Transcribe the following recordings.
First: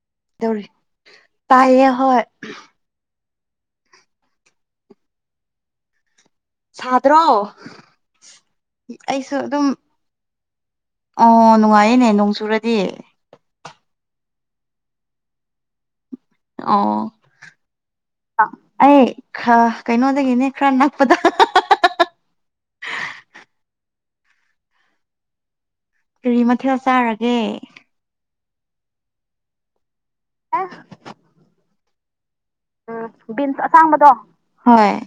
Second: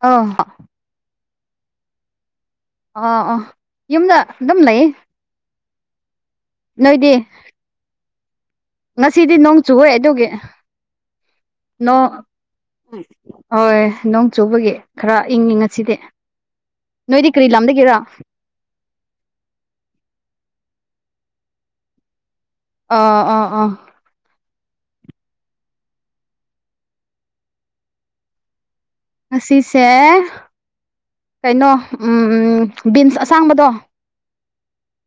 ꯑꯎ ꯇꯥꯏꯇꯦ ꯍꯣꯏ ꯑꯥ ꯑꯥ ꯌꯨꯝꯗ ꯑꯗꯨꯝ ꯂꯩꯌꯦ ꯅꯣꯏꯗꯤ ꯁꯥꯗ꯭ꯔꯣ ꯑꯩꯁꯨ ꯉꯁꯤꯗꯤ ꯅꯣꯡ ꯑꯗꯨꯝ ꯆꯨꯋꯦ ꯑꯗꯨꯒꯤ ꯑꯣ ꯅꯨꯡꯉꯥꯏꯌꯦꯅꯦ ꯅꯣꯡ ꯆꯨꯔꯗꯤ ꯍꯣꯏ ꯅꯣꯡ ꯆꯨꯕꯒꯤ ꯈꯔ ꯏꯪꯉ ꯉꯁꯤꯗꯤ ꯑꯣ ꯅꯣꯏꯗꯤ ꯀꯔꯤ ꯂꯝꯗꯒꯤꯔꯥ ꯑꯩ ꯈ ꯀꯩꯅꯣꯗꯒꯤꯅꯦ ꯈ ꯅꯄꯗ ꯑꯥ ꯑꯥ ꯑꯥ ꯀꯔꯤ ꯃꯊꯦꯜ ꯆꯥꯔꯒꯦ ꯉꯁꯤꯁꯦ ꯑꯦ ꯀꯩꯅꯣ ꯎꯝ ꯎꯝ ꯕꯤꯟꯁ ꯑꯁꯥꯡꯕꯗꯣ ꯍꯣꯏ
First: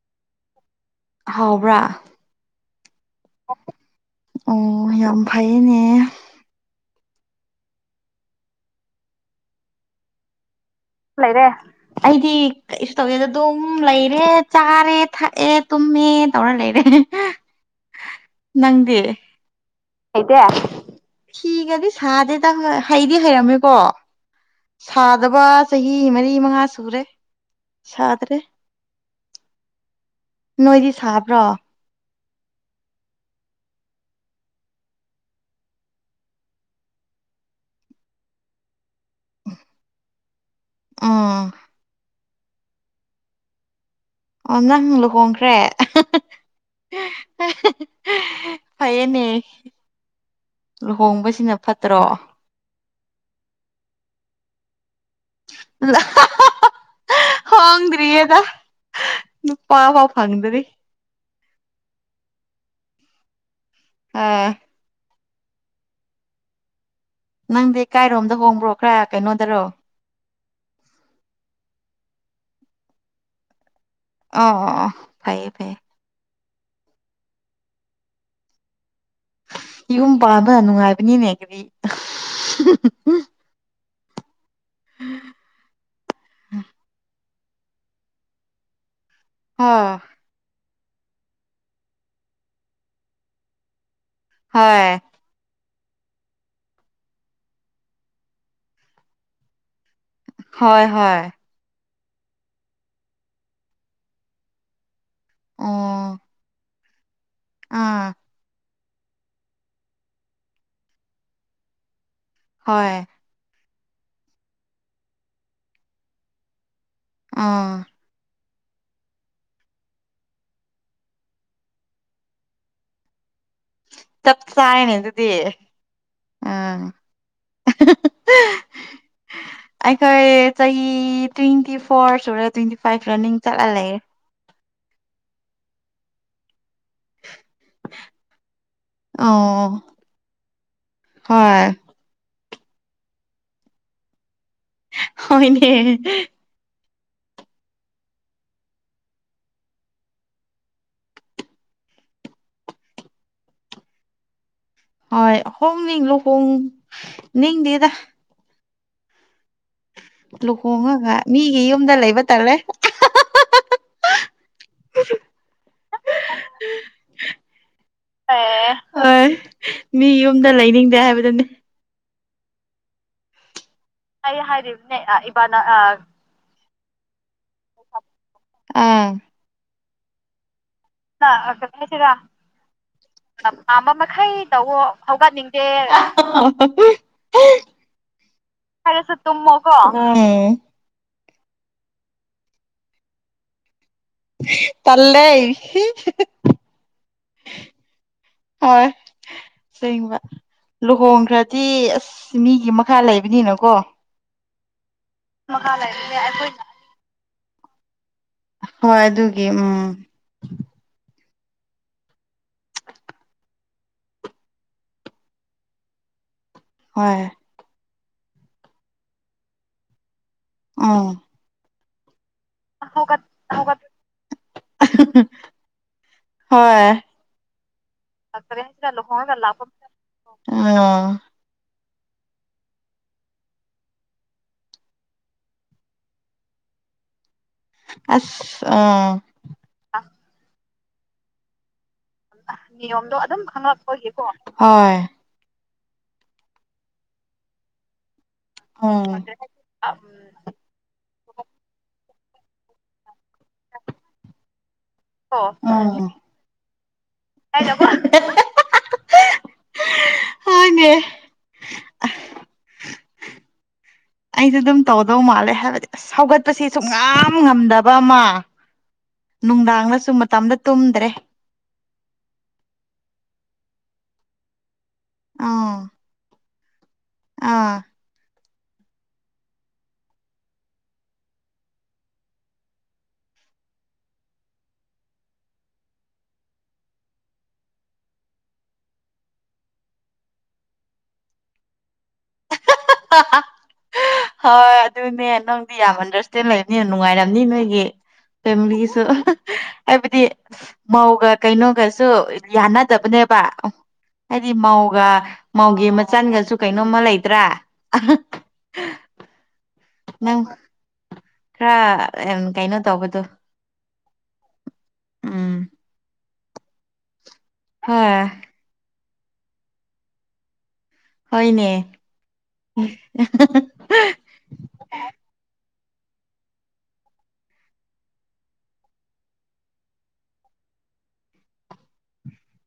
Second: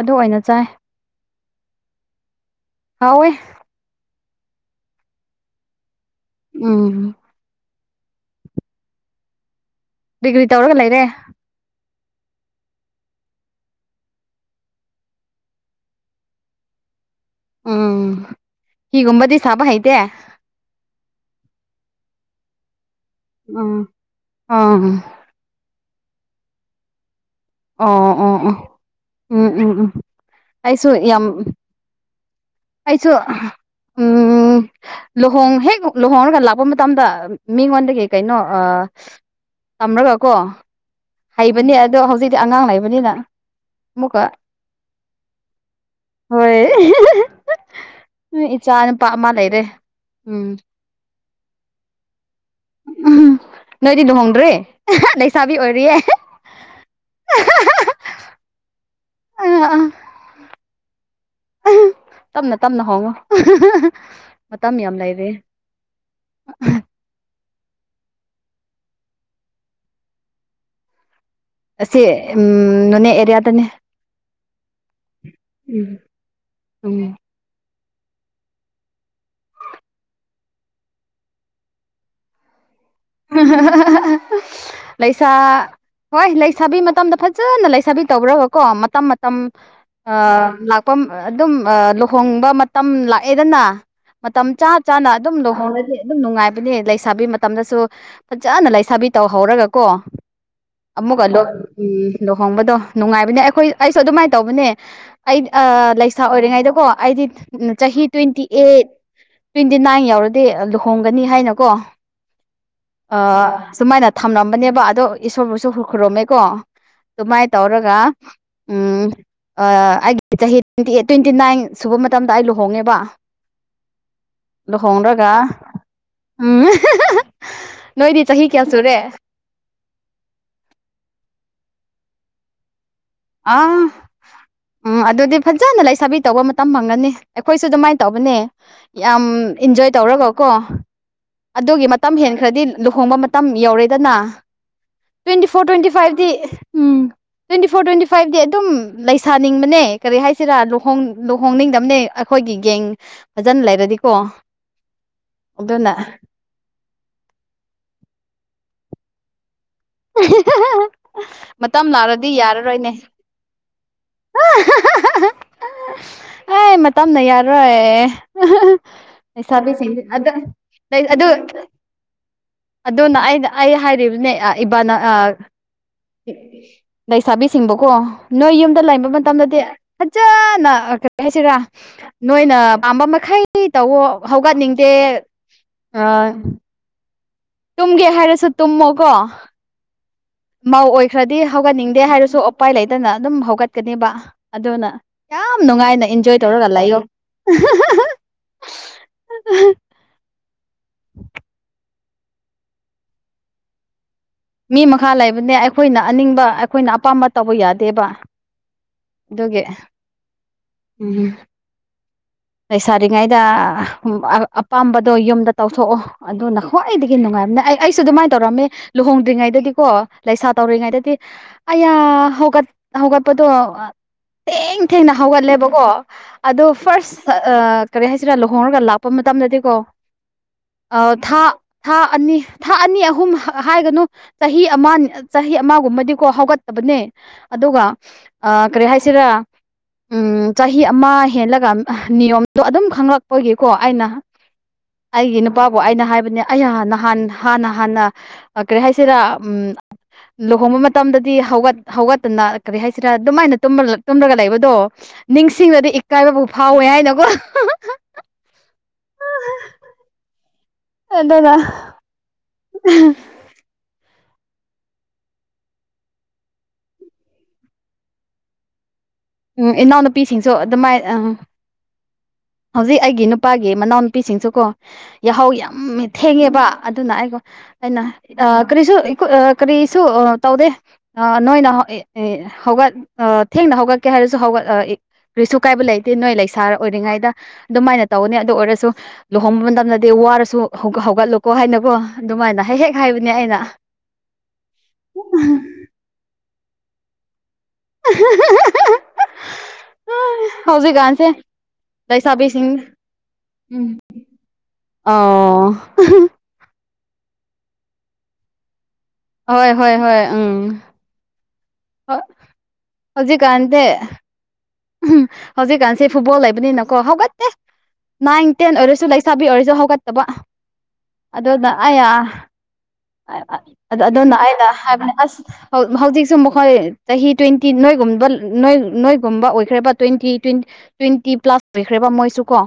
ꯑꯗꯨ ꯑꯣꯏꯅ ꯆꯥꯏ ꯍꯥꯎꯕ꯭ꯔꯥ ꯍꯥꯎꯏ ꯑꯣ ꯌꯥꯝ ꯐꯩꯌꯦꯅꯦ ꯑꯣ ꯗꯤꯒ꯭ꯔꯤ ꯇꯧꯔꯒ ꯂꯩꯔꯦ ꯑꯩꯗꯤ ꯀꯩꯁꯨ ꯇꯧꯋꯦꯗ ꯑꯗꯨꯝ ꯂꯩꯔꯦ ꯆꯥꯔꯦ ꯊꯛꯑꯦ ꯇꯨꯝꯃꯦ ꯇꯧꯔ ꯂꯩꯔꯦ ꯎꯝ ꯍꯤꯒ ꯑꯣꯝꯕꯗꯤ ꯁꯥꯕ ꯍꯥꯏ ꯑꯩꯗ ꯊꯒꯗꯤ ꯁꯥꯗꯦꯗ ꯍ ꯍꯩꯗꯤ ꯍꯩꯔꯝꯃꯦꯀꯣ ꯎꯝ ꯑꯥ ꯁꯥꯗꯕ ꯆꯍꯤ ꯃꯔꯤ ꯃꯉꯥ ꯁꯨꯔꯦ ꯑꯣ ꯑꯣ ꯁꯥꯗ꯭ꯔꯦ ꯑꯣ ꯎꯝ ꯎꯝ ꯎꯝ ꯑꯩꯁꯨ ꯅꯣꯏꯗꯤ ꯌꯥꯝ ꯁꯥꯕ꯭ꯔꯣ ꯑꯩꯥꯏꯁꯨꯣ ꯎꯝ ꯂꯨꯍꯣꯡ ꯍꯦꯛ ꯂꯨꯍꯣꯡꯔꯒ ꯂꯥꯛꯄ ꯃꯇꯝꯗ ꯃꯤꯉꯣꯟꯗꯒꯤ ꯀꯩꯅꯣ ꯇꯝꯔꯒ ꯀꯣ ꯎꯝ ꯍꯩꯕꯅꯦ ꯑꯗꯣ ꯍꯧꯖꯤꯛꯇꯤ ꯑꯉꯥꯡ ꯂꯩꯕꯅꯤꯅ ꯃꯨꯒꯥ ꯑꯣ ꯅꯪ ꯂꯨꯍꯣꯡꯈ꯭ꯔꯦ ꯍꯣꯏ ꯏꯆꯥ ꯅꯨꯄꯥ ꯑꯃ ꯐꯩꯌꯦꯅꯦ ꯂꯩꯔꯦ ꯎꯝ ꯂꯨꯍꯣꯡꯕꯁꯤꯅ ꯐꯠꯇ꯭ꯔꯣ ꯎꯝ ꯅꯣꯏꯗꯤ ꯅ ꯍꯣꯡꯔꯤ ꯂꯩꯁꯥꯕꯤ ꯑꯣꯏꯔꯤꯌꯦ ꯍꯣꯡꯗ꯭ꯔꯤꯌꯦꯗ ꯅꯨꯄꯥ ꯑꯥ ꯑꯥ ꯄꯎꯕ ꯐꯪꯗꯔꯤ ꯇꯞꯅ ꯇꯞꯅ ꯍꯣꯡꯉꯣ ꯑꯥ ꯃꯇꯝ ꯌꯥꯝ ꯂꯩꯔꯦ [unintelligible] ꯅꯪꯗꯤ ꯀꯥꯏꯔꯣꯝꯗ ꯍꯣꯡꯕ꯭ꯔꯣ ꯈꯔ ꯀꯩꯅꯣꯗꯔꯣ ꯑꯁꯤ ꯎꯝ ꯅꯣꯅꯦ ꯑꯦꯔꯤꯌꯥꯗꯅꯦ ꯑ ꯐꯩꯌꯦ ꯐꯩꯌꯦ ꯎꯝ ꯎꯝ ꯌꯨꯝ ꯄꯥꯟꯕ ꯅꯨꯡꯉꯥꯏꯕꯅꯤꯅꯦ ꯑꯗꯨꯗꯤ ꯂꯩꯁꯥ ꯍꯣꯏ ꯂꯩꯁꯥꯕꯤ ꯃꯇꯝꯗ ꯐꯖ ꯐꯖꯅ ꯂꯩꯁꯥꯕꯤ ꯇꯧꯕ꯭ꯔꯕ ꯀꯣ ꯃꯇꯝ ꯃꯇꯝ ꯍꯣꯏ ꯂ ꯑꯗꯨꯝ ꯂꯨꯍꯣꯡꯕ ꯃꯇꯝ ꯂꯥꯛꯑꯦꯗꯅ ꯃꯇꯝ ꯆꯥ ꯍꯣꯏ ꯆꯥꯅ ꯑꯗꯨꯝ ꯂꯨꯍꯣꯡꯡꯂꯗꯤ ꯑꯗꯨꯝ ꯅꯨꯡꯉꯥꯏꯕꯅꯦ ꯂꯩꯁꯥꯕꯤ ꯃꯇꯝꯗꯁꯨ ꯐꯖꯅ ꯂꯩꯁꯥꯕꯤ ꯇꯧꯍꯧꯔꯒ ꯀꯣ ꯍꯣꯏ ꯍꯣꯏ ꯑꯃꯨꯛꯀ ꯎꯝ ꯂꯨꯍꯣꯡꯕꯗꯣ ꯅꯨꯡꯉꯥꯏꯕꯅꯦ ꯑꯩꯈꯣꯏ ꯑꯩꯁꯨ ꯑꯗꯨꯃꯥꯏꯅ ꯇꯧꯕꯅꯦ ꯑꯩ ꯑꯣ ꯂꯩꯁꯥ ꯑꯣꯏꯔꯤꯉꯩꯗꯀꯣ ꯑꯩꯗꯤ ꯆꯍꯤ ꯑꯥ ꯇ꯭ꯋꯦꯟꯇꯤ ꯑꯩꯠ ꯇ꯭ꯋꯦꯟꯇꯤ ꯅꯥꯏꯟ ꯌꯥꯎꯔꯗꯤ ꯂꯨꯍꯣꯡꯒꯅꯤ ꯍꯥꯏꯅꯀꯣ ꯍꯣꯏ ꯑ ꯁꯨꯃꯥꯏꯅ ꯊꯝꯂꯝꯝꯕꯅꯦꯕ ꯑꯗꯣ ꯏꯁꯣꯔꯕꯨꯁꯨ ꯈꯔꯨꯝꯃꯦꯀꯣ ꯑꯗꯨꯃꯥꯏ ꯑꯥ ꯇꯧꯔꯒ ꯎꯝ ꯑ ꯑꯩꯒꯤ ꯆꯍꯤ ꯇ꯭ꯋꯦꯟꯇꯤꯑꯥꯏꯠ ꯇ꯭ꯋꯦꯟꯇꯤ ꯅꯥꯏꯟ ꯁꯨꯕ ꯃꯇꯝꯗ ꯑꯩ ꯂꯨꯍꯣꯡꯉꯦꯕ ꯆꯞ ꯆꯥꯏꯅꯤ ꯑꯗꯨꯤꯗꯤ ꯂꯨꯍꯣꯡꯔꯒ ꯎꯝ ꯅꯣꯏꯗꯤ ꯆꯍꯤ ꯀꯌꯥ ꯁꯨꯔꯦ [unintelligible] ꯑꯈꯣꯏ ꯆꯍꯤ ꯇ꯭ꯋꯦꯟ ꯇ꯭ꯋꯦꯟꯇꯤ ꯐꯣꯔ ꯁꯨꯔꯦ ꯇ꯭ꯋꯦꯟꯇꯤ ꯐꯥꯏꯚ ꯔꯟꯅꯤꯡ ꯆꯠꯂ ꯑꯥ ꯂꯩꯔꯦ ꯎꯝ ꯑꯗꯨꯗꯤ ꯐꯖꯅ ꯂꯩꯁꯥꯕꯤ ꯇꯧꯕ ꯃ ꯃꯇꯝ ꯐꯪꯒꯅꯤ ꯑꯩꯈꯣꯏꯁꯨ ꯑꯗꯨꯃꯥꯏꯅ ꯇꯧꯕꯅꯦ ꯌꯥꯝ ꯑꯣ ꯏꯟꯖꯣꯏ ꯇꯧꯔꯒꯀꯣ ꯍꯣꯏ ꯑꯗꯨꯒꯤ ꯃꯇꯝ ꯍꯦꯟ ꯍꯦꯟꯈ꯭ꯔꯗꯤ ꯂꯨꯍꯣꯡꯕ ꯃꯇꯝ ꯌꯧꯔꯦꯗꯅ ꯇ꯭ꯋꯦꯟꯇꯤ ꯐꯣꯔ ꯇ꯭ꯋꯦꯟꯇꯤ ꯍꯣꯏꯅꯦ fifty um twenty four twenty ꯁ꯭ꯋꯥꯏꯗꯤ ꯑꯗꯨꯝ ꯂꯩꯁꯥꯅꯤꯡꯕꯅꯦ ꯀꯔꯤ ꯍꯥꯏꯁꯤꯔ ꯂꯨꯍꯣꯡ ꯂꯨꯍꯣꯡꯅꯤꯡꯗꯕꯅꯦ ꯑꯩꯈꯣꯏꯒꯤ ꯌꯦꯡ ꯐꯖꯅ ꯂꯩꯔꯗꯤꯀꯣ ꯍꯣꯏ ꯍꯣꯡ ꯑꯗꯨꯅ ꯅꯤꯡ ꯂꯨꯍꯣꯡꯅꯤꯡꯗꯦꯗ [unintelligible] ꯂꯨꯍꯣꯡꯉꯒ ꯃꯤꯒꯤ ꯃꯇꯝ ꯌꯨꯝꯗ ꯂꯩꯕ ꯂꯥꯛꯂꯗꯤ ꯇꯜꯂꯦ ꯌꯥꯔꯔꯣꯏꯅꯦ [unintelligible] ꯑꯩ ꯃꯇꯝꯅ ꯌꯥꯔꯣꯏ ꯑꯦ ꯍꯣꯏ ꯂꯩꯁꯥꯕꯤꯁꯤꯡꯁꯤ ꯃꯤ ꯑꯗ ꯌꯨꯝꯗ ꯂꯩꯅꯤꯡꯗꯦ ꯑꯗꯨ ꯍꯥꯏꯕꯗꯨꯅꯤ ꯑꯗꯨꯅ ꯑꯩꯅ ꯑꯩ ꯍꯥꯏꯔꯤꯕꯅꯦ ꯑꯩ ꯏꯕꯥꯅ ꯍꯥꯏꯔꯤꯕꯅꯦ ꯑ ꯏꯕꯥꯅ ꯑꯥ ꯂꯩꯁꯥꯕꯤꯁꯤꯡꯕꯨꯀꯣ ꯅꯣꯏ ꯌꯨꯝꯗ ꯂꯩ ꯑꯥ ꯇꯦ ꯐꯖꯅ ꯀꯔꯤ ꯍꯥꯏꯁꯤꯔꯥ ꯀꯔꯤ ꯍꯥꯏꯁꯤꯔꯥ ꯅꯣꯏꯅ ꯄꯥꯝꯕ ꯃꯈꯩ ꯄꯥꯝꯕ ꯇꯧꯋꯣ ꯃꯈꯩ ꯇꯧꯋꯣ ꯍꯧꯒꯠꯅꯤꯡꯗꯦ ꯍꯧꯒꯠꯅꯤꯡꯗꯦ ꯑꯥ [unintelligible] ꯇꯨꯝꯒꯦ ꯍꯥꯏꯔꯁꯨ ꯇꯨꯝꯃꯣꯀꯣ ꯍꯥꯏꯔꯁꯨ ꯇꯨꯝꯃꯣꯀꯣ ꯎꯝ ꯈꯔꯗꯤ ꯍꯧꯒꯠꯅꯤꯡꯗꯦ ꯍꯥꯏꯔꯁꯨ ꯎꯄꯥꯏ ꯂꯩꯇꯅ ꯑꯗꯨꯝ ꯍꯧꯒꯠ ꯆꯠꯀꯅꯦꯕ ꯑꯗꯨꯅ ꯇꯜꯂꯦ ꯌꯥꯝ ꯅꯨꯡꯉꯥꯏꯅ ꯏꯟꯖꯣꯏ ꯇꯧꯔꯒ ꯂꯩꯌꯣ ꯍꯣꯏ ꯁꯦꯡꯕ ꯂꯨꯍꯣꯡꯈ꯭ꯔꯗꯤ ꯑꯁ ꯃꯤꯒꯤ ꯃꯈꯥ ꯂꯩꯕꯅꯤꯅꯀꯣ ꯃꯤ ꯃꯈꯥ ꯂꯩꯕꯅꯦ ꯃꯈꯥ ꯑꯩꯈꯣꯏꯅ ꯂꯩꯕꯅꯦ ꯑꯅꯤꯡꯕ ꯑꯩꯈꯣꯏꯅ ꯑꯄꯥꯝꯕ ꯇꯧꯕ ꯌꯥꯗꯦꯕ ꯍꯣꯏ ꯑꯗꯨꯒꯤ ꯎꯝ ꯎꯝ ꯂꯩꯁꯥꯔꯤꯉꯩꯗ ꯑꯄꯥꯝꯕꯗꯣ ꯌꯨꯝꯗ ꯇꯧꯊꯣꯛꯑꯣ ꯑꯗꯨꯗꯣ ꯅꯈꯣꯏꯋꯥ ꯑꯩꯗꯒꯤ ꯍꯣꯏ ꯅꯨꯡꯉꯥꯏꯕꯝꯅꯦ ꯑꯩ ꯑꯩꯁꯨ ꯑꯗꯨꯃꯥꯏꯅ ꯇꯧꯔꯝꯃꯦ ꯂꯨꯍꯣꯡꯗ꯭ꯔꯤꯉꯩꯗꯗꯤꯀꯣ ꯂꯩꯁꯥ ꯎꯝ ꯇꯧꯔꯤꯉꯩꯗꯗꯤ ꯑꯌꯥ ꯍꯧꯠ ꯍꯧꯒꯠ ꯍꯧꯒꯠꯄꯗꯣ ꯍꯧꯒꯠ ꯊꯦꯡ ꯊꯦꯡꯅ ꯍꯧꯒꯠꯂꯦꯕꯀꯣ ꯑꯗꯣ ꯍꯣꯏ ꯐꯥꯔꯁ ꯀꯔꯤ ꯍꯥꯏꯁꯤꯔꯥ ꯀꯔꯤ ꯂꯨꯍꯣꯡꯔꯒ ꯍꯥꯏꯁꯤꯔ ꯂꯥꯛꯄ ꯂꯨꯍꯣꯡꯔꯒ ꯂꯥꯛꯄ ꯃꯇꯝꯗꯗꯤꯀꯣ ꯑ ꯎꯝ ꯊꯥ ꯊꯥ ꯑꯅꯤ ꯊꯥ ꯑꯅꯤ ꯑꯍꯨꯝ ꯍꯥꯏꯒꯅꯨ ꯆꯍꯤ ꯑꯃ ꯆꯍꯤ ꯑꯃꯒꯨꯝꯕꯗꯤꯀꯣ ꯍꯧꯒꯠꯇꯕꯅꯦ ꯑꯗꯨꯒ ꯑꯁ ꯀꯔꯤ ꯎꯝ ꯍꯥꯏꯁꯤꯔ ꯎꯝ ꯆꯍꯤ ꯑꯃ ꯍꯦꯜꯂꯒ ꯅꯤꯌꯣꯝꯗꯣ ꯑꯗꯨꯝ ꯅꯤꯌꯣꯝꯗꯣ ꯑꯗꯨꯝ ꯈꯪꯂꯛꯄꯒꯤꯀꯣ ꯑꯩꯅ ꯈꯪꯂꯛꯄꯒꯤꯀꯣ ꯍꯣꯏ ꯑꯩꯒꯤ ꯅꯨꯄꯥ ꯑꯣꯣ ꯑꯩꯅ ꯍꯥꯏꯕꯅꯦ ꯑꯩ ꯅꯍꯥꯟ ꯍꯥꯟꯅ ꯍꯥꯟꯅ ꯀꯔꯤ ꯎꯝ ꯍꯥꯏꯁꯤꯔ ꯎꯝ ꯂꯨꯍꯣꯡꯕ ꯃꯇꯝꯗ ꯗꯤ ꯍꯧꯒꯠ ꯍꯧꯒꯠꯇꯅ ꯀꯔꯤ ꯍꯥꯏꯁꯤꯔꯥ ꯑꯗꯨꯃꯥꯏꯅ ꯇꯨꯝꯂꯒ ꯂꯩꯕꯗꯣ ꯅꯤꯡꯁꯤꯡꯅꯗꯤ ꯎꯝ ꯏꯀꯥꯏꯕꯕꯨꯥꯎ ꯐꯥꯎꯋꯦ ꯍꯥꯏꯅꯀꯣ ꯑ ꯍꯣꯏꯅꯦ ꯑꯦꯗꯅ ꯑꯩꯁꯨ ꯑꯗꯨꯝ ꯇꯧꯗꯧ ꯃꯥꯜꯂꯦ ꯍꯥꯏꯕꯗꯤ ꯑꯁ ꯍꯧꯒꯠꯄꯁꯦ ꯁꯨꯡ ꯌꯥꯝ ꯉꯝꯗꯕ ꯑꯃ ꯎꯝ ꯅꯨꯡꯗꯥꯡꯅꯁꯨ ꯏꯅꯥꯎꯅꯨꯄꯤꯁꯤꯡꯁꯨ ꯃꯇꯝꯗ ꯑꯗꯨꯃꯥꯏ ꯇꯨꯝꯗ꯭ꯔꯦ ꯍꯧꯖꯤꯛ ꯑꯩꯒꯤ ꯅꯨꯄꯥꯒꯤ ꯃꯅꯥꯎꯅꯨꯄꯤꯁꯤꯡꯁꯨꯀꯣ ꯌꯥꯍꯧ ꯌꯥꯝ ꯎꯝ ꯊꯦꯡꯉꯦꯕ ꯑꯗꯨꯅ ꯑꯩꯒꯣ ꯑꯥ ꯑꯩꯅ ꯀꯔꯤꯁꯨ ꯀꯔꯤꯁꯨ ꯇꯧꯗꯦ ꯅꯣꯏꯅ ꯍꯧꯒꯠ ꯊꯦꯡꯅ ꯍꯧꯒꯠꯀꯦ ꯍꯥꯏꯔꯁꯨ ꯍꯧꯒꯠꯂ ꯔꯤꯁꯨ ꯀꯥꯏꯕ ꯂꯩꯇꯦ ꯅꯣꯏ ꯂꯩꯁꯥꯔ ꯑꯣꯏꯔꯤꯉꯩꯗ ꯑꯗꯨꯃꯥꯏꯅ ꯇꯧꯅꯤ ꯑꯗꯨ ꯑꯣꯏꯔꯁꯨ ꯂꯨꯍꯣꯡꯕ ꯃꯇꯝꯗꯗꯤ ꯋꯥꯔꯁꯨ ꯍꯧꯒꯠꯂꯣꯀꯣ ꯍꯥꯏꯅꯀꯣ ꯑꯗꯨꯃꯥꯏꯅ ꯍ ꯍꯦꯛ ꯍꯥꯏꯕꯅꯦ ꯑꯩꯅ ꯍꯣꯏ ꯑꯗꯨꯅꯦ ꯅꯪꯗꯤ ꯌꯥꯝ ꯑꯟꯗꯔꯁꯇꯦꯟ ꯂꯩꯔꯅꯤ ꯌꯥꯝ ꯅꯨꯡꯉꯥꯏꯔꯝꯅꯤ ꯅꯣꯏ ꯦ ꯐꯦꯃꯤꯂꯤꯁꯨ ꯍꯥꯏꯕꯗꯤ ꯍꯧꯖꯤꯛꯀꯥꯟꯁꯦ ꯃꯧꯒ ꯀꯩꯅꯣꯒꯁꯨ ꯂꯩꯁꯥꯕꯤꯁꯤꯡ ꯌꯥꯅꯗꯕꯅꯦꯕ ꯎꯝ ꯍꯥꯏꯗꯤ ꯃꯧꯒ ꯑ ꯃꯧꯒꯤ ꯃꯆꯟꯒꯁꯨ ꯀꯩꯅꯣ ꯅꯃ ꯂꯩꯇ꯭ꯔꯥ ꯍꯣꯏ ꯍꯣꯏ ꯍꯣꯏ ꯅꯪ ꯎꯝ ꯈꯔ ꯍ ꯎꯝ ꯀꯩꯅꯣ ꯇꯧꯕꯗꯣ ꯍꯧꯖꯤꯛꯀꯥꯟꯗꯦ ꯎ ꯎꯝ ꯍꯧꯖꯤꯛꯀꯥꯟꯁꯦ ꯐꯨꯠꯕꯣꯜ ꯂꯩꯕꯅꯤꯅꯀꯣ ꯍꯧꯒꯠꯇꯠꯇꯦ ꯍꯣꯏ ꯅꯥꯏꯟ ꯇꯦꯟ ꯑꯣꯏꯔꯁꯨ ꯂꯩ ꯁꯥꯕꯤ ꯑꯣꯏꯔꯁꯨ ꯍꯧꯒꯠꯇꯕ ꯑꯗꯨꯅ ꯍꯣꯏꯅꯦ ꯑꯌꯥ ꯑ ꯑꯗꯨꯅ ꯑꯩꯅ ꯍꯥꯏꯕꯅꯤ ꯑꯁ ꯍꯧꯖꯤꯛꯁꯨ ꯃꯈꯣꯏ ꯆꯍꯤ ꯇ꯭ꯋꯦꯟꯇꯤ ꯅꯣꯏꯒꯨꯝꯕ ꯅꯣꯏꯒꯨꯝꯕ ꯑꯣꯏꯈ꯭ꯔꯕ ꯇ꯭ꯋꯦꯟꯇꯤ ꯇ꯭ꯋꯦꯟꯇꯤ ꯇ꯭ꯋꯦꯟꯇꯤ ꯄ꯭ꯂꯥꯁ ꯑꯣꯏꯈ꯭ꯔꯦꯕ ꯃꯣꯏꯁꯨ ꯀꯣ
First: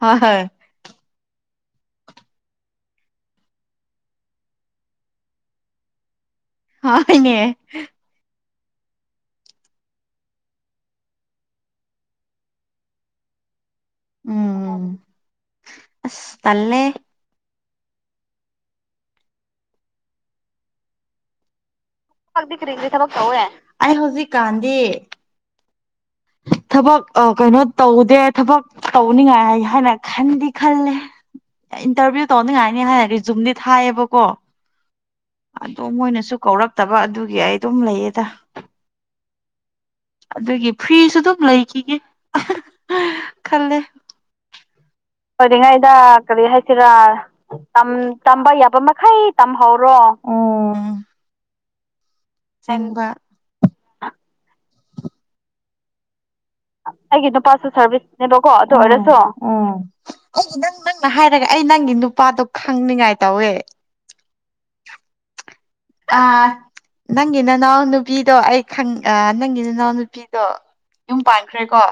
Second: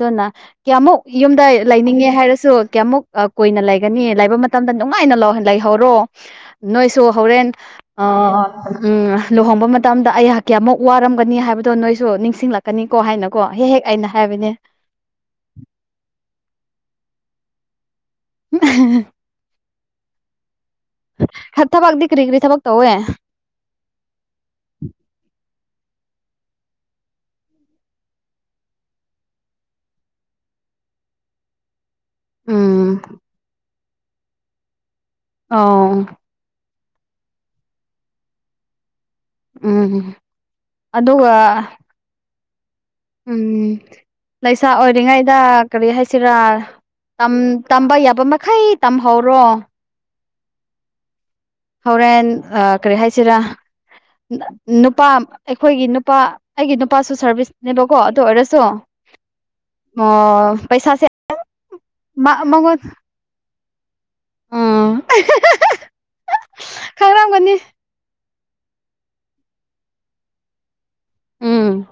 ꯍꯣꯏ ꯍꯣꯏ ꯀꯌꯥꯃꯨꯛ ꯌꯨꯝꯗ ꯂꯩꯅꯤꯡꯉꯦ ꯍꯥꯏꯔꯁꯨ ꯀꯌꯥꯃꯨꯛ ꯀꯨꯏꯅ ꯂꯩꯒꯅꯤ ꯂꯥꯏꯕ ꯃꯇꯝꯗ ꯅꯨꯡꯉꯥꯏꯅ ꯂꯩꯍꯧꯔꯣ ꯅꯣꯏꯁꯨ ꯍꯣꯏꯅꯦ ꯍꯣꯔꯦꯟ ꯎꯝ ꯂꯨꯍꯣꯡꯕ ꯃꯇꯝꯗ ꯑꯩꯍꯥꯛꯀꯤꯃꯨꯛ ꯋꯥꯔꯝꯒꯅꯤ ꯍꯥꯏꯕꯗꯣ ꯅꯣꯏꯁꯨ ꯅꯤꯡꯁꯤꯡꯂꯛꯀꯅꯤꯀꯣ ꯍꯥꯏꯅꯀꯣ ꯍꯦꯛ ꯍꯦꯛ ꯑꯩꯅ ꯍꯥꯏꯕꯅꯦ ꯎꯝ ꯑ ꯇꯂꯦ [unintelligible] ꯍꯥꯏꯕꯗꯤ ꯊꯕꯛ ꯀꯔꯤ ꯀꯔꯤ ꯇꯧꯋꯦ ꯊꯕꯛ ꯇꯧꯋꯦ ꯑꯩ ꯍꯧꯖꯤꯛꯀꯥꯟꯗꯤ [inaudible] ꯊꯕꯛ ꯑꯥ ꯀꯩꯅꯣ ꯇꯧꯗꯦ ꯊꯕꯛ ꯇꯧꯅꯤꯡꯉꯥꯏ ꯍꯥꯏꯅ ꯈꯟꯗꯤ ꯈꯜꯂꯦ [unintelligible] ꯏꯟꯇꯔꯚ꯭ꯌꯨ ꯇꯧꯅꯤꯡꯉꯥꯏꯅꯤ ꯎꯝ ꯍꯥꯏꯔ ꯔꯤꯖꯨꯝꯗꯤ ꯊꯥꯏꯌꯦꯕꯀꯣ ꯑꯗꯣ ꯑꯧ ꯃꯣꯏꯅꯁꯨ ꯀꯧꯔꯛ ꯇꯕ ꯑꯗꯨꯒꯤ ꯑꯩ ꯑꯗꯨꯝ ꯂꯩꯌꯦꯗ ꯎꯝ ꯑꯗꯨꯒꯤ ꯐ꯭ꯔꯤꯁꯨ ꯑꯗꯨꯝ ꯑꯗꯨꯒ ꯂꯩꯈꯤꯒꯦ ꯎꯝ ꯈꯜꯂꯦ ꯂꯩꯥꯏꯁꯥ ꯑꯣꯏ ꯔꯤꯉꯩꯗ ꯀꯔꯤ ꯑꯣꯏꯔꯤꯉꯩꯗ ꯍꯥꯏꯁꯤꯔꯥ ꯀꯔꯤ ꯍꯥꯏꯁꯤꯔꯥ ꯇꯝꯕ ꯌꯥꯕ ꯇꯝꯕ ꯃꯈꯩ ꯌꯥꯕ ꯃꯈꯩ ꯇꯝꯍꯧꯔꯣ ꯇꯝꯍꯧꯔꯣ ꯎꯝ ꯍꯣꯔꯦꯟ ꯀꯔꯤ ꯁꯦꯡꯕ ꯍꯥꯏꯁꯤꯔꯥ ꯅꯨꯄꯥ ꯑꯩꯈꯣꯏꯒꯤ ꯅꯨꯄꯥ ꯑꯩꯒꯤ ꯅꯨꯄꯥꯁꯨ ꯑꯩꯒꯤ ꯅꯨꯄꯥꯁꯨ ꯁꯥꯔꯚꯤꯁꯅꯦꯕꯀꯣ ꯑꯗꯨ ꯁꯥꯔꯚꯤꯁꯅꯦꯕꯀꯣ ꯑꯣꯏꯔꯁꯨ ꯑꯗꯨ ꯑꯣꯏꯔꯁꯨ ꯎꯝ ꯑꯣ ꯅꯪ ꯄꯩꯁꯥꯁꯦ ꯅꯪꯅ ꯍꯥꯏꯔꯒ ꯑꯩ ꯅꯪꯒꯤ ꯅꯨꯄꯥꯗꯣ ꯃꯥ ꯃꯉꯣꯟ ꯈꯪꯅꯤꯡꯉꯥꯏ ꯇꯧꯋꯦ ꯎꯝ ꯑ ꯅꯪꯒꯤ ꯈꯪꯔꯝꯒꯅꯤ ꯅꯅꯥꯎꯅꯨꯄꯤ ꯗꯣ ꯑꯩ ꯈꯪ ꯑꯥꯥ ꯅꯪ ꯒꯤ ꯅꯅꯥꯎꯅꯨꯄꯤꯗꯣ ꯌꯨꯝ ꯄꯥꯟꯈ꯭ꯔꯦꯀꯣ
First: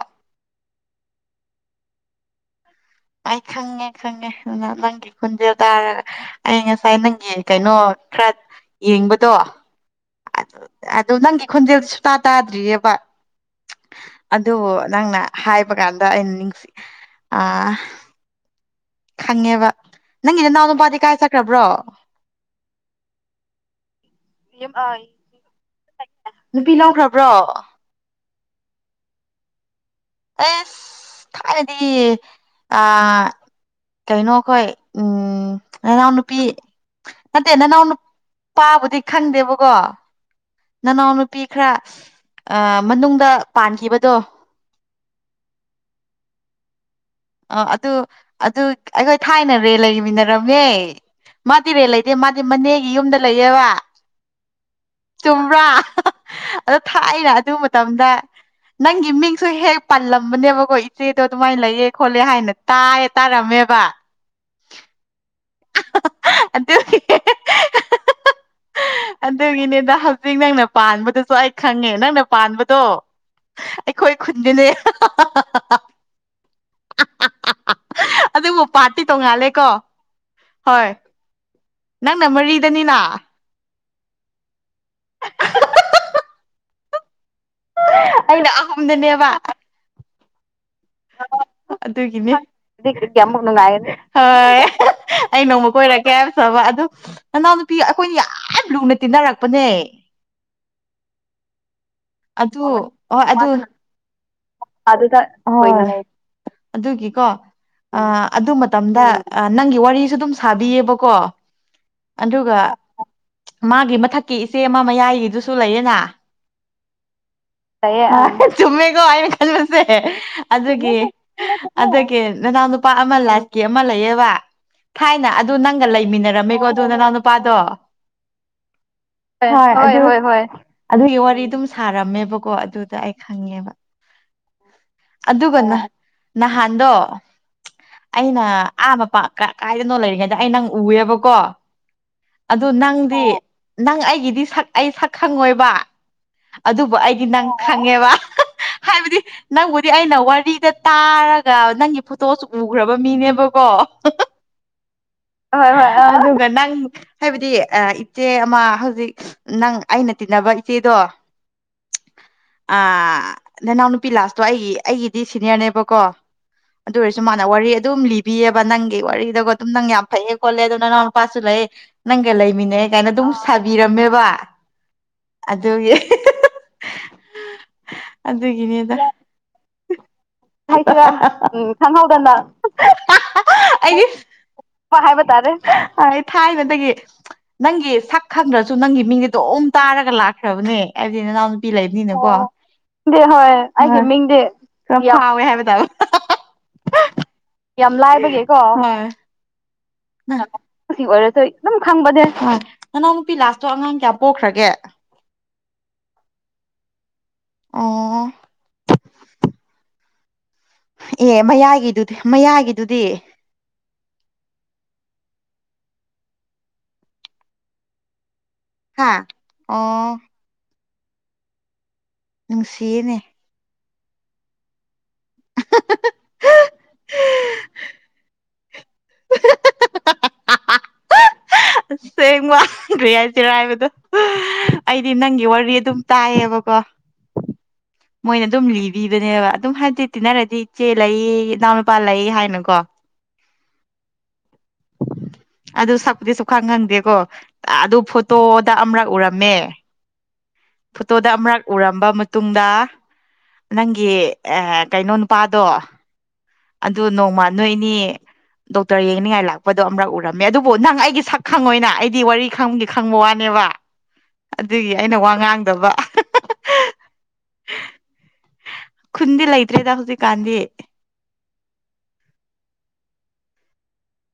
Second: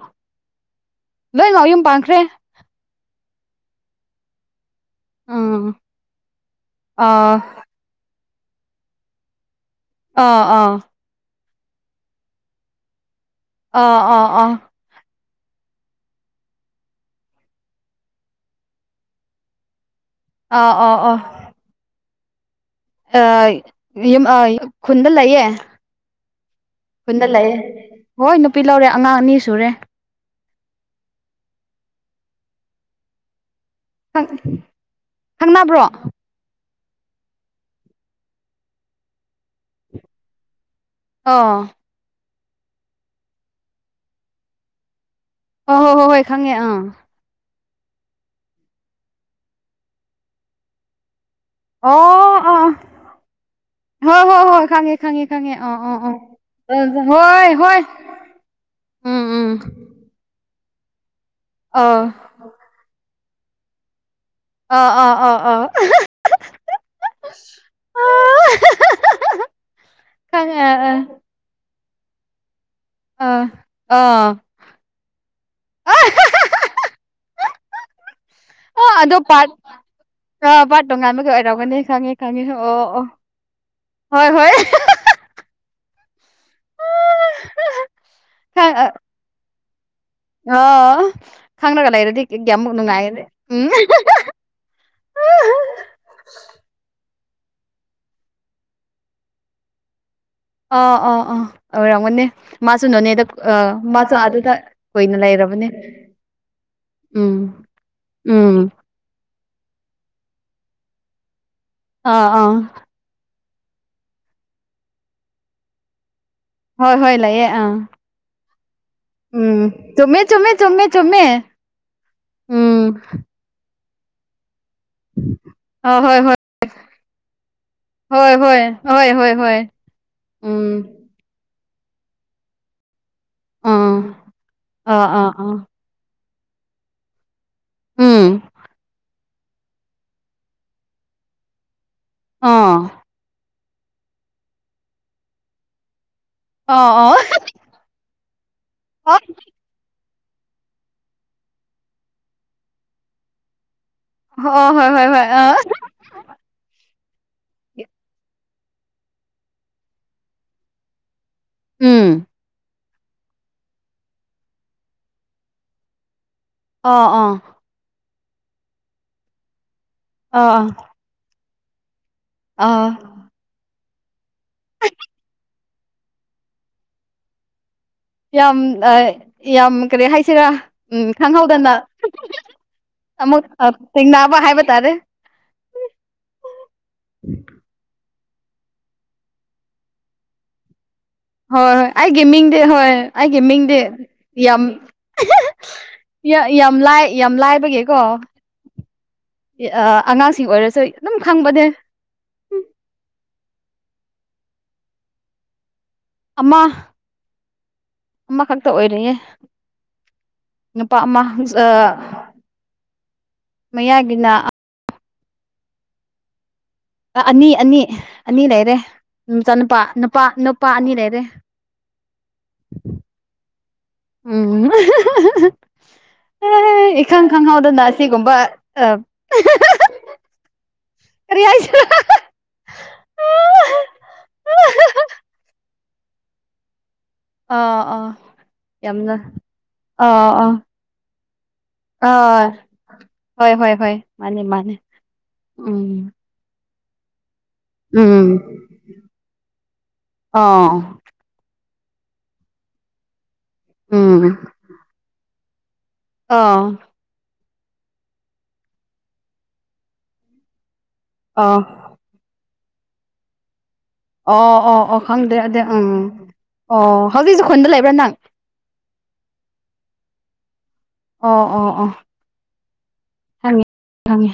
ꯂꯣꯏꯃꯛ ꯌꯨꯝ ꯄꯥꯟꯈ꯭ꯔꯦ ꯑꯩ ꯈꯪꯉꯦ ꯈꯪꯉꯦ ꯎ ꯅꯪꯒꯤ ꯈꯨꯟꯖꯦꯜ ꯎꯝ ꯇꯥꯔꯒ ꯑꯩ ꯉꯁꯥꯏ ꯅꯪꯒꯤ ꯑꯥ ꯀꯩꯅꯣ ꯈꯔ ꯌꯦꯡꯕꯗꯣ ꯑꯥ ꯑꯥ ꯑꯗꯨ ꯅꯪꯒꯤ ꯈꯣꯟꯖꯦꯜ ꯁꯨꯇꯥ ꯇꯥꯗ꯭ꯔꯤꯑꯕ ꯑꯥ ꯑꯥ ꯑꯥ ꯑꯗꯨꯕꯨ ꯅꯪꯅ ꯍꯥꯏꯕ ꯀꯥꯟꯗ ꯑꯩꯅ ꯅꯤꯡꯁꯤ ꯑ ꯈꯪꯉꯦꯕ ꯅꯪꯒꯤ ꯅꯅꯥꯎ ꯑꯥ ꯅꯨꯄꯥꯗꯤ ꯀꯥꯏ ꯆꯠꯈ꯭ꯔꯕ꯭ꯔꯣ꯫ ꯑ ꯌꯨꯝ ꯑ ꯈꯨꯟꯗ ꯂꯩꯌꯦ꯫ ꯅꯨꯄꯤ ꯈꯨꯟꯗ ꯂꯧꯈ꯭ꯔꯕ꯭ꯔꯣ꯫ ꯂꯩꯌꯦ ꯍꯣꯏ ꯅꯨꯄꯤ ꯂꯧꯔꯦ ꯑꯉꯥꯡ ꯑꯅꯤ ꯁꯨꯔꯦ꯫ ꯑꯦꯁ ꯊꯥꯏꯅꯗꯤ ꯑ ꯈꯪ ꯀꯩꯅꯣ ꯑꯩꯈꯣꯏ ꯎꯝ ꯈꯪꯅꯕ꯭ꯔꯣ ꯅꯅꯥꯎ ꯅꯨꯄꯤ ꯅꯠꯇꯦ ꯅꯅꯥꯎ ꯅꯨꯄꯥꯕꯨꯗꯤ ꯈꯪꯗꯦꯕꯀꯣ ꯅꯅꯥꯎꯅꯨꯄꯤ ꯑꯣ ꯈꯔ ꯑ ꯃꯅꯨꯡꯗ ꯄꯥꯟꯈꯤꯕꯗꯣ ꯍꯣ ꯍꯣ ꯍꯣ ꯍꯣꯏ ꯈꯪꯉꯦ ꯑ꯫ ꯑ ꯑꯗꯨ ꯑꯗꯨ ꯑꯩꯈꯣꯏ ꯊꯥꯏꯅ ꯔꯦꯟ ꯂꯩꯃꯤꯟꯅꯔꯝꯃꯦ ꯃꯥ ꯇꯤ ꯔꯦꯜ ꯂꯩꯇꯦ ꯑꯣ ꯃꯥꯗꯤ ꯑꯥ ꯃꯅꯦꯒꯤ ꯌꯨꯝꯗ ꯂꯩꯌꯦꯕ ꯍꯣꯏ ꯍꯣꯏ ꯍꯣꯏ ꯈꯪꯉꯦ ꯈꯪꯉꯦ ꯈꯪꯉꯦ ꯆꯨꯝꯕ꯭ꯔꯥ ꯑꯥ ꯑꯥ ꯑꯥ ꯑꯗꯣ ꯊꯥꯏꯅ ꯍꯣꯏ ꯑꯗꯨ ꯍꯣꯏ ꯃꯇꯝꯗ ꯅꯪꯒꯤ ꯎꯝ ꯃꯤꯡꯁꯨ ꯎꯝ ꯍꯦꯛ ꯄꯜꯂꯝꯕꯅꯦꯕ ꯍꯣꯏ ꯏꯆꯦꯗꯣ ꯑꯗꯨꯃꯥꯏꯅ ꯂꯩꯌꯦ ꯑꯥ ꯈꯣꯠꯂꯦ ꯍꯥꯏꯅ ꯇꯥꯏꯌꯦ ꯇꯥꯔꯝꯃꯦꯕ ꯑꯣ ꯑꯣ ꯑꯣ ꯑꯣ [unintelligible] ꯑꯗꯨꯒꯤꯅꯦꯗ ꯍꯧꯖꯤꯛ ꯈꯪꯉꯦ ꯅꯪꯅ ꯑꯥ ꯄꯥꯟꯕꯗꯁꯨ ꯑꯩ ꯈꯪꯉꯦ ꯅꯪꯅ ꯄꯥꯟꯕ ꯇꯣ ꯑꯥ ꯑꯩꯈꯣꯏ ꯑꯥ ꯈꯨꯟꯗꯅꯦ ꯑꯗꯨꯕꯨ ꯑꯥ ꯄꯥꯔꯇꯤ ꯑꯗꯣ ꯄꯥꯔꯠ ꯇꯣꯡꯉꯥꯜꯂꯦꯀꯣ ꯑ ꯄꯥꯔꯠ ꯍꯣꯏ ꯇꯣꯉꯥꯟꯕꯒ ꯑꯣꯏꯔꯝ ꯈꯉꯦ ꯅꯪꯅ ꯈꯉꯦ ꯑꯣ ꯃꯔꯤꯗꯅꯤꯅ ꯑꯣ ꯍꯣꯏ ꯍꯣꯏ [unintelligible] ꯑꯩꯅ ꯈꯪ ꯑ ꯑꯍꯨꯝꯗꯅꯦꯕ ꯑꯣ ꯈꯪꯔꯒ ꯂꯩꯔꯗꯤ ꯑꯗꯨꯒꯤꯅꯤ ꯀꯌꯥꯃꯨꯛ ꯅꯨꯡꯉꯥꯏꯒꯅꯤ [unintelligible] ꯑꯃꯨꯛ ꯎꯝ ꯅꯨꯡꯉꯥꯏꯔꯅꯤ ꯍꯣꯏ [unintelligible] ꯑꯩ ꯅꯣꯡꯃ ꯀꯣꯏꯔꯛꯀꯦ [unintelligible] ꯑꯗꯨ ꯅꯅꯥꯎꯅꯨꯄꯤ ꯑꯩꯈꯣꯏꯅꯤ ꯌꯥꯝ ꯂꯨꯅ ꯇꯤꯟꯅꯔꯛꯄꯅꯦ ꯑ ꯑꯑ ꯑꯣꯏꯔꯝꯒꯅꯤ ꯃꯥꯁꯨ ꯅꯣꯅꯦꯗ ꯑ ꯃꯥꯖꯨ ꯑꯥꯗ ꯑꯗꯨꯗ [unintelligible] ꯑꯗꯨꯒꯤꯀꯣ ꯎꯝ ꯑ ꯑꯗꯨ ꯎꯝ ꯃꯇꯝꯗ ꯑ ꯅꯪꯒꯤ ꯋꯥꯔꯤꯁꯨ ꯑꯗꯨꯝ ꯁꯥꯕꯤꯌꯦꯕꯀꯣ꯫ ꯑꯥ ꯑꯥ꯫ ꯑꯗꯨꯒ ꯃꯥꯒꯤ ꯃꯊꯛꯀꯤ ꯏꯆꯦ ꯑꯃ ꯃꯌꯥꯏꯒꯤꯗꯨꯁꯨ ꯂꯩꯌꯦꯅ ꯍꯣꯏ ꯍꯣꯏ ꯂꯥꯩꯌꯦ ꯑ [unintelligible] ꯑꯩꯅ ꯈꯟꯕꯁꯦ ꯆꯨꯝꯃꯦ ꯆꯨꯝꯃꯦ ꯑꯗꯨꯒꯤ ꯆꯨꯝꯃꯦ ꯑꯗꯨꯒꯤ ꯅꯅꯥꯎ ꯎꯝ ꯅꯨꯨꯄꯥ ꯑꯃ ꯂꯥꯛꯀꯦ ꯑꯃ ꯂꯩꯌꯦꯕ ꯊꯥꯏꯅ ꯑꯗꯨ ꯅꯪꯒ ꯑ ꯍꯣꯏ ꯍꯣꯏ ꯂꯩꯃꯤꯟꯅꯔꯝꯃꯦꯀꯣ ꯑꯗꯨ ꯅꯅꯥꯎ ꯅꯨꯄꯥꯗꯣ꯫ ꯍꯣꯏ ꯍꯣꯏ ꯍꯣꯏ ꯍꯣꯏ [unintelligible] ꯍꯣꯏ ꯍꯣꯢ ꯍꯣꯏ ꯍꯣꯏ ꯎꯝ ꯑꯗꯨꯒꯤ ꯋꯥꯔꯤ ꯑꯗꯨꯝ ꯁꯥꯔꯝꯃꯦꯕꯀꯣ ꯑꯗꯨꯗ ꯑꯩ ꯈꯪꯉꯦ꯫ ꯑꯥ ꯑꯥ ꯑꯥ ꯑꯥ ꯑꯗꯨꯒꯅ ꯅꯍꯥꯟꯗꯣ ꯎꯝ ꯑꯩꯅ ꯑꯥ ꯃꯄꯥ ꯀꯥꯏꯗꯅꯣ ꯂꯩꯔꯤꯉꯩꯗ ꯑꯩ ꯅꯪ ꯎꯋꯦꯕꯀꯣ꯫ ꯑꯥ ꯑꯗꯨ ꯅꯪꯗꯤ ꯅꯪ ꯑꯩꯒꯤꯗꯤ ꯁꯛ ꯑꯩ ꯁꯛ ꯈꯪꯉꯣꯏꯕ꯫ ꯑꯥ ꯑꯗꯨꯕꯨ ꯑꯥ ꯑꯩꯗꯤ ꯅꯪ ꯈꯪꯉꯦꯕ ꯑꯥ ꯍꯥꯏꯕꯗꯤ ꯅꯪꯕꯨꯗꯤ ꯑꯩꯅ ꯋꯥꯔꯤꯗ ꯇꯥꯔꯒ ꯅꯪꯒꯤ ꯐꯣꯇꯣꯁꯨ ꯎꯒ꯭ꯔꯕ ꯃꯤꯅꯦꯕꯀꯣ꯫ [unintelligible] ꯍꯣꯏ ꯍꯣꯏ ꯍꯣꯏ ꯑ ꯍꯣꯏ ꯍꯣꯏ ꯑꯗꯨꯒ ꯅꯪ ꯍꯥꯏꯕꯗꯤ ꯄ ꯏꯆꯦ ꯃꯥ ꯍꯧꯖꯤꯛ ꯅꯪ ꯑꯩꯅ ꯇꯤꯟꯅꯕ ꯏꯆꯦꯗꯣ ꯎꯝ꯫ ꯑ ꯅꯅꯥꯎ ꯅꯨꯄꯤ ꯂꯥꯛꯄꯗꯣ ꯑꯩꯒꯤ ꯑꯩꯒꯤꯗꯤ ꯁꯤꯅꯤꯌꯔꯅꯦꯕꯀꯣ ꯑꯗꯨ ꯑꯣ ꯑꯣꯏꯔꯁꯨ ꯑꯣ ꯃꯥꯅ ꯋꯥꯔꯤ ꯑꯗꯨꯝ ꯂꯤꯕꯤꯌꯦꯕ ꯅꯪꯒꯤ ꯋꯥꯔꯤꯗ [unintelligible] ꯑꯗꯨꯝ ꯅꯪ ꯌꯥꯝ ꯐꯩꯌꯦ ꯈꯣꯠꯂꯦ ꯑꯣ ꯑꯗꯨ ꯅꯅꯥꯎ ꯅꯨꯄꯥꯁꯨ ꯂꯩ ꯅꯪꯒ ꯂꯩꯃꯤꯟꯅꯩ ꯑꯥ ꯀꯥꯏꯅ ꯑꯗꯨꯝ ꯁꯥꯕꯤꯔꯝꯃꯦꯕ ꯑꯗꯨꯒꯤ [unintelligible] ꯌꯥꯝ ꯑꯗꯨꯒꯤꯅꯤꯗ ꯌꯥꯝ ꯀꯔꯤ ꯍꯥꯏꯁꯤꯔꯥ [unintelligible] ꯎꯝ ꯈꯪꯍꯧꯗꯅ ꯈꯪꯍꯧꯗꯅ ꯑꯃꯨꯛ ꯑ [unintelligible] ꯑꯩꯒꯤ ꯊꯦꯡꯅꯕ ꯍꯥꯏꯕ ꯇꯥꯔꯦ ꯍꯣꯏ ꯍꯥꯏꯕ ꯇꯥꯔꯦ ꯍꯣꯢ ꯊꯥꯏꯅꯗꯒꯤ ꯅꯪꯒꯤ ꯁꯛ ꯈꯪꯗ꯭ꯔꯖꯨ ꯅꯪꯒꯤ ꯃꯤꯡꯗꯤ ꯑꯗꯨꯝ ꯇꯥꯔꯒ ꯂꯥꯛꯈ꯭ꯔꯕꯅꯦ ꯍꯥꯏꯕꯗꯤ ꯅꯅꯥꯎ ꯅꯨꯄꯤ ꯍꯣꯏ ꯍꯣꯏ ꯑꯩꯒꯤ ꯂꯩꯕꯅꯤꯅꯀꯣ꯫ ꯃꯤꯡꯗꯤ ꯍꯣꯏ ꯑꯩꯒꯤ ꯍꯣꯏ ꯃꯤꯡꯗꯤ ꯑꯩꯒꯤ ꯃꯤꯡꯗꯤ ꯌꯥꯝ ꯐꯥꯎꯋꯦ ꯍꯥꯏꯕ ꯇꯥꯔꯦ ꯌꯥ ꯌꯥꯝ ꯂꯥꯏ ꯌꯥꯝ [unintelligible] ꯌꯥꯝ ꯂꯥ ꯂꯥꯏꯕꯒꯤꯀꯣ ꯕꯒꯦ ꯀꯣ ꯏ ꯑ ꯑꯉꯥꯡꯁꯤꯡ ꯑꯣꯏꯔꯁꯨ ꯁꯤ ꯑꯗꯨꯝ ꯑꯣꯏꯔꯛ ꯇꯣꯏ ꯈꯪꯕꯅꯦ ꯗꯨꯝ ꯈꯪꯕꯅꯦ ꯅꯨꯄꯤ ꯂꯥꯁꯇꯣ ꯑꯉꯥꯡ ꯀꯌꯥ ꯄꯣꯛꯈ꯭ꯔꯒꯦ ꯑꯃ ꯑꯣ ꯑꯃꯈꯛꯇ ꯑꯣꯏꯔꯤꯌꯦ ꯅꯨꯄꯥ ꯑꯃ ꯑꯦ ꯃꯌꯥꯏꯒꯤꯗꯨꯗꯤ ꯃꯌꯥꯏꯒꯤꯗꯨꯗꯤ ꯃꯌꯥꯒꯤꯅ ꯑꯅꯤ ꯑꯅꯤ ꯑꯅꯤ ꯂꯩꯔꯦ ꯍꯥ ꯃꯆꯥꯅꯨꯄꯥ ꯑꯣ ꯅꯨꯄꯥ ꯅꯨꯄꯥ ꯑꯅꯤ ꯂꯩꯔꯦ ꯅꯨꯡꯁꯤꯌꯦꯅꯦ ꯎꯝ ꯑꯦ ꯏꯈꯪ ꯈꯪꯍꯥꯎꯗꯅ ꯁꯤꯒꯨꯝꯕ ꯑ ꯀꯔꯤ ꯍꯥꯏꯁꯤꯔꯥ ꯁꯦꯡꯅ ꯀꯥꯔꯤ ꯍꯥꯏꯁꯦꯔ ꯍꯥꯏꯕꯗꯣ ꯑꯩꯗꯤ ꯅꯪꯒꯤ ꯋꯥꯔꯤ ꯑꯗꯨꯝ ꯇꯥꯏꯌꯦꯕꯀꯣ ꯑꯥ ꯑꯥ ꯃꯣꯏꯅ ꯑꯗꯨꯝ ꯌꯥꯝꯅ ꯂꯤꯕꯤꯕꯅꯦꯕ ꯑꯗꯨꯝ ꯍꯥꯏꯗꯤ ꯑꯥ ꯑꯥ ꯇꯤꯟꯅꯔꯗꯤ ꯏꯆꯦ ꯂꯩ ꯏꯅꯥꯎ ꯅꯨꯨꯄꯥ ꯂꯩ ꯑꯥ ꯍꯥꯏꯅꯀꯣ ꯍꯣꯏ ꯍꯣꯏ ꯍꯣꯏ ꯃꯥꯅꯤ ꯃꯥꯅꯤ ꯑꯗꯨ ꯎꯝ ꯁꯛꯄꯨꯗꯤ ꯁꯨꯈꯪ ꯈꯪꯗꯦꯀꯣ ꯑꯗꯨ ꯎꯝ ꯐꯣꯇꯣꯗ ꯑꯃꯔꯛ ꯎꯔꯝꯃꯦ ꯑꯥ ꯐꯣꯇꯣꯗ ꯑꯃꯔꯛ ꯎꯔꯝꯕ ꯃꯇꯨꯡꯗ ꯅꯪꯒꯤ ꯎꯝ ꯀꯩꯅꯣ ꯄꯥꯗꯣ ꯑꯥ ꯑꯗꯨ ꯅꯣꯡꯃ ꯅꯣꯏꯅꯤ ꯗꯣꯛꯇꯔ ꯌꯦꯡꯅꯤꯡꯉꯥꯏ ꯂꯥꯛꯄꯗꯣ ꯑꯃꯛ ꯎꯔꯝꯃꯦ ꯑꯗꯨ ꯕꯨ ꯅꯪ ꯑꯩꯒꯤ ꯁꯛ ꯑꯥ ꯈꯪꯉꯣꯏꯅ ꯑꯩꯗꯤ ꯋꯥꯔꯤ ꯈꯪꯕꯒꯤ ꯈꯪꯕ ꯋꯥꯅꯦꯕ ꯑꯣ ꯑꯣ ꯑꯗꯨꯒꯤ ꯑꯣ ꯑꯩꯅ ꯋꯥ ꯈꯪꯗꯦ ꯑꯗ ꯎꯝ ꯉꯥꯡꯗꯕ ꯑꯣ ꯍꯧꯖꯤꯛꯁꯨ ꯈꯨꯟꯗ ꯂꯩꯕ꯭ꯔꯥ ꯅꯪ ꯈꯨꯟꯗꯤ ꯂꯩꯇ꯭ꯔꯦꯗ ꯍꯧꯖꯤꯛꯀꯥꯟꯗꯤ ꯑ ꯑ ꯑ ꯈꯪꯉꯦ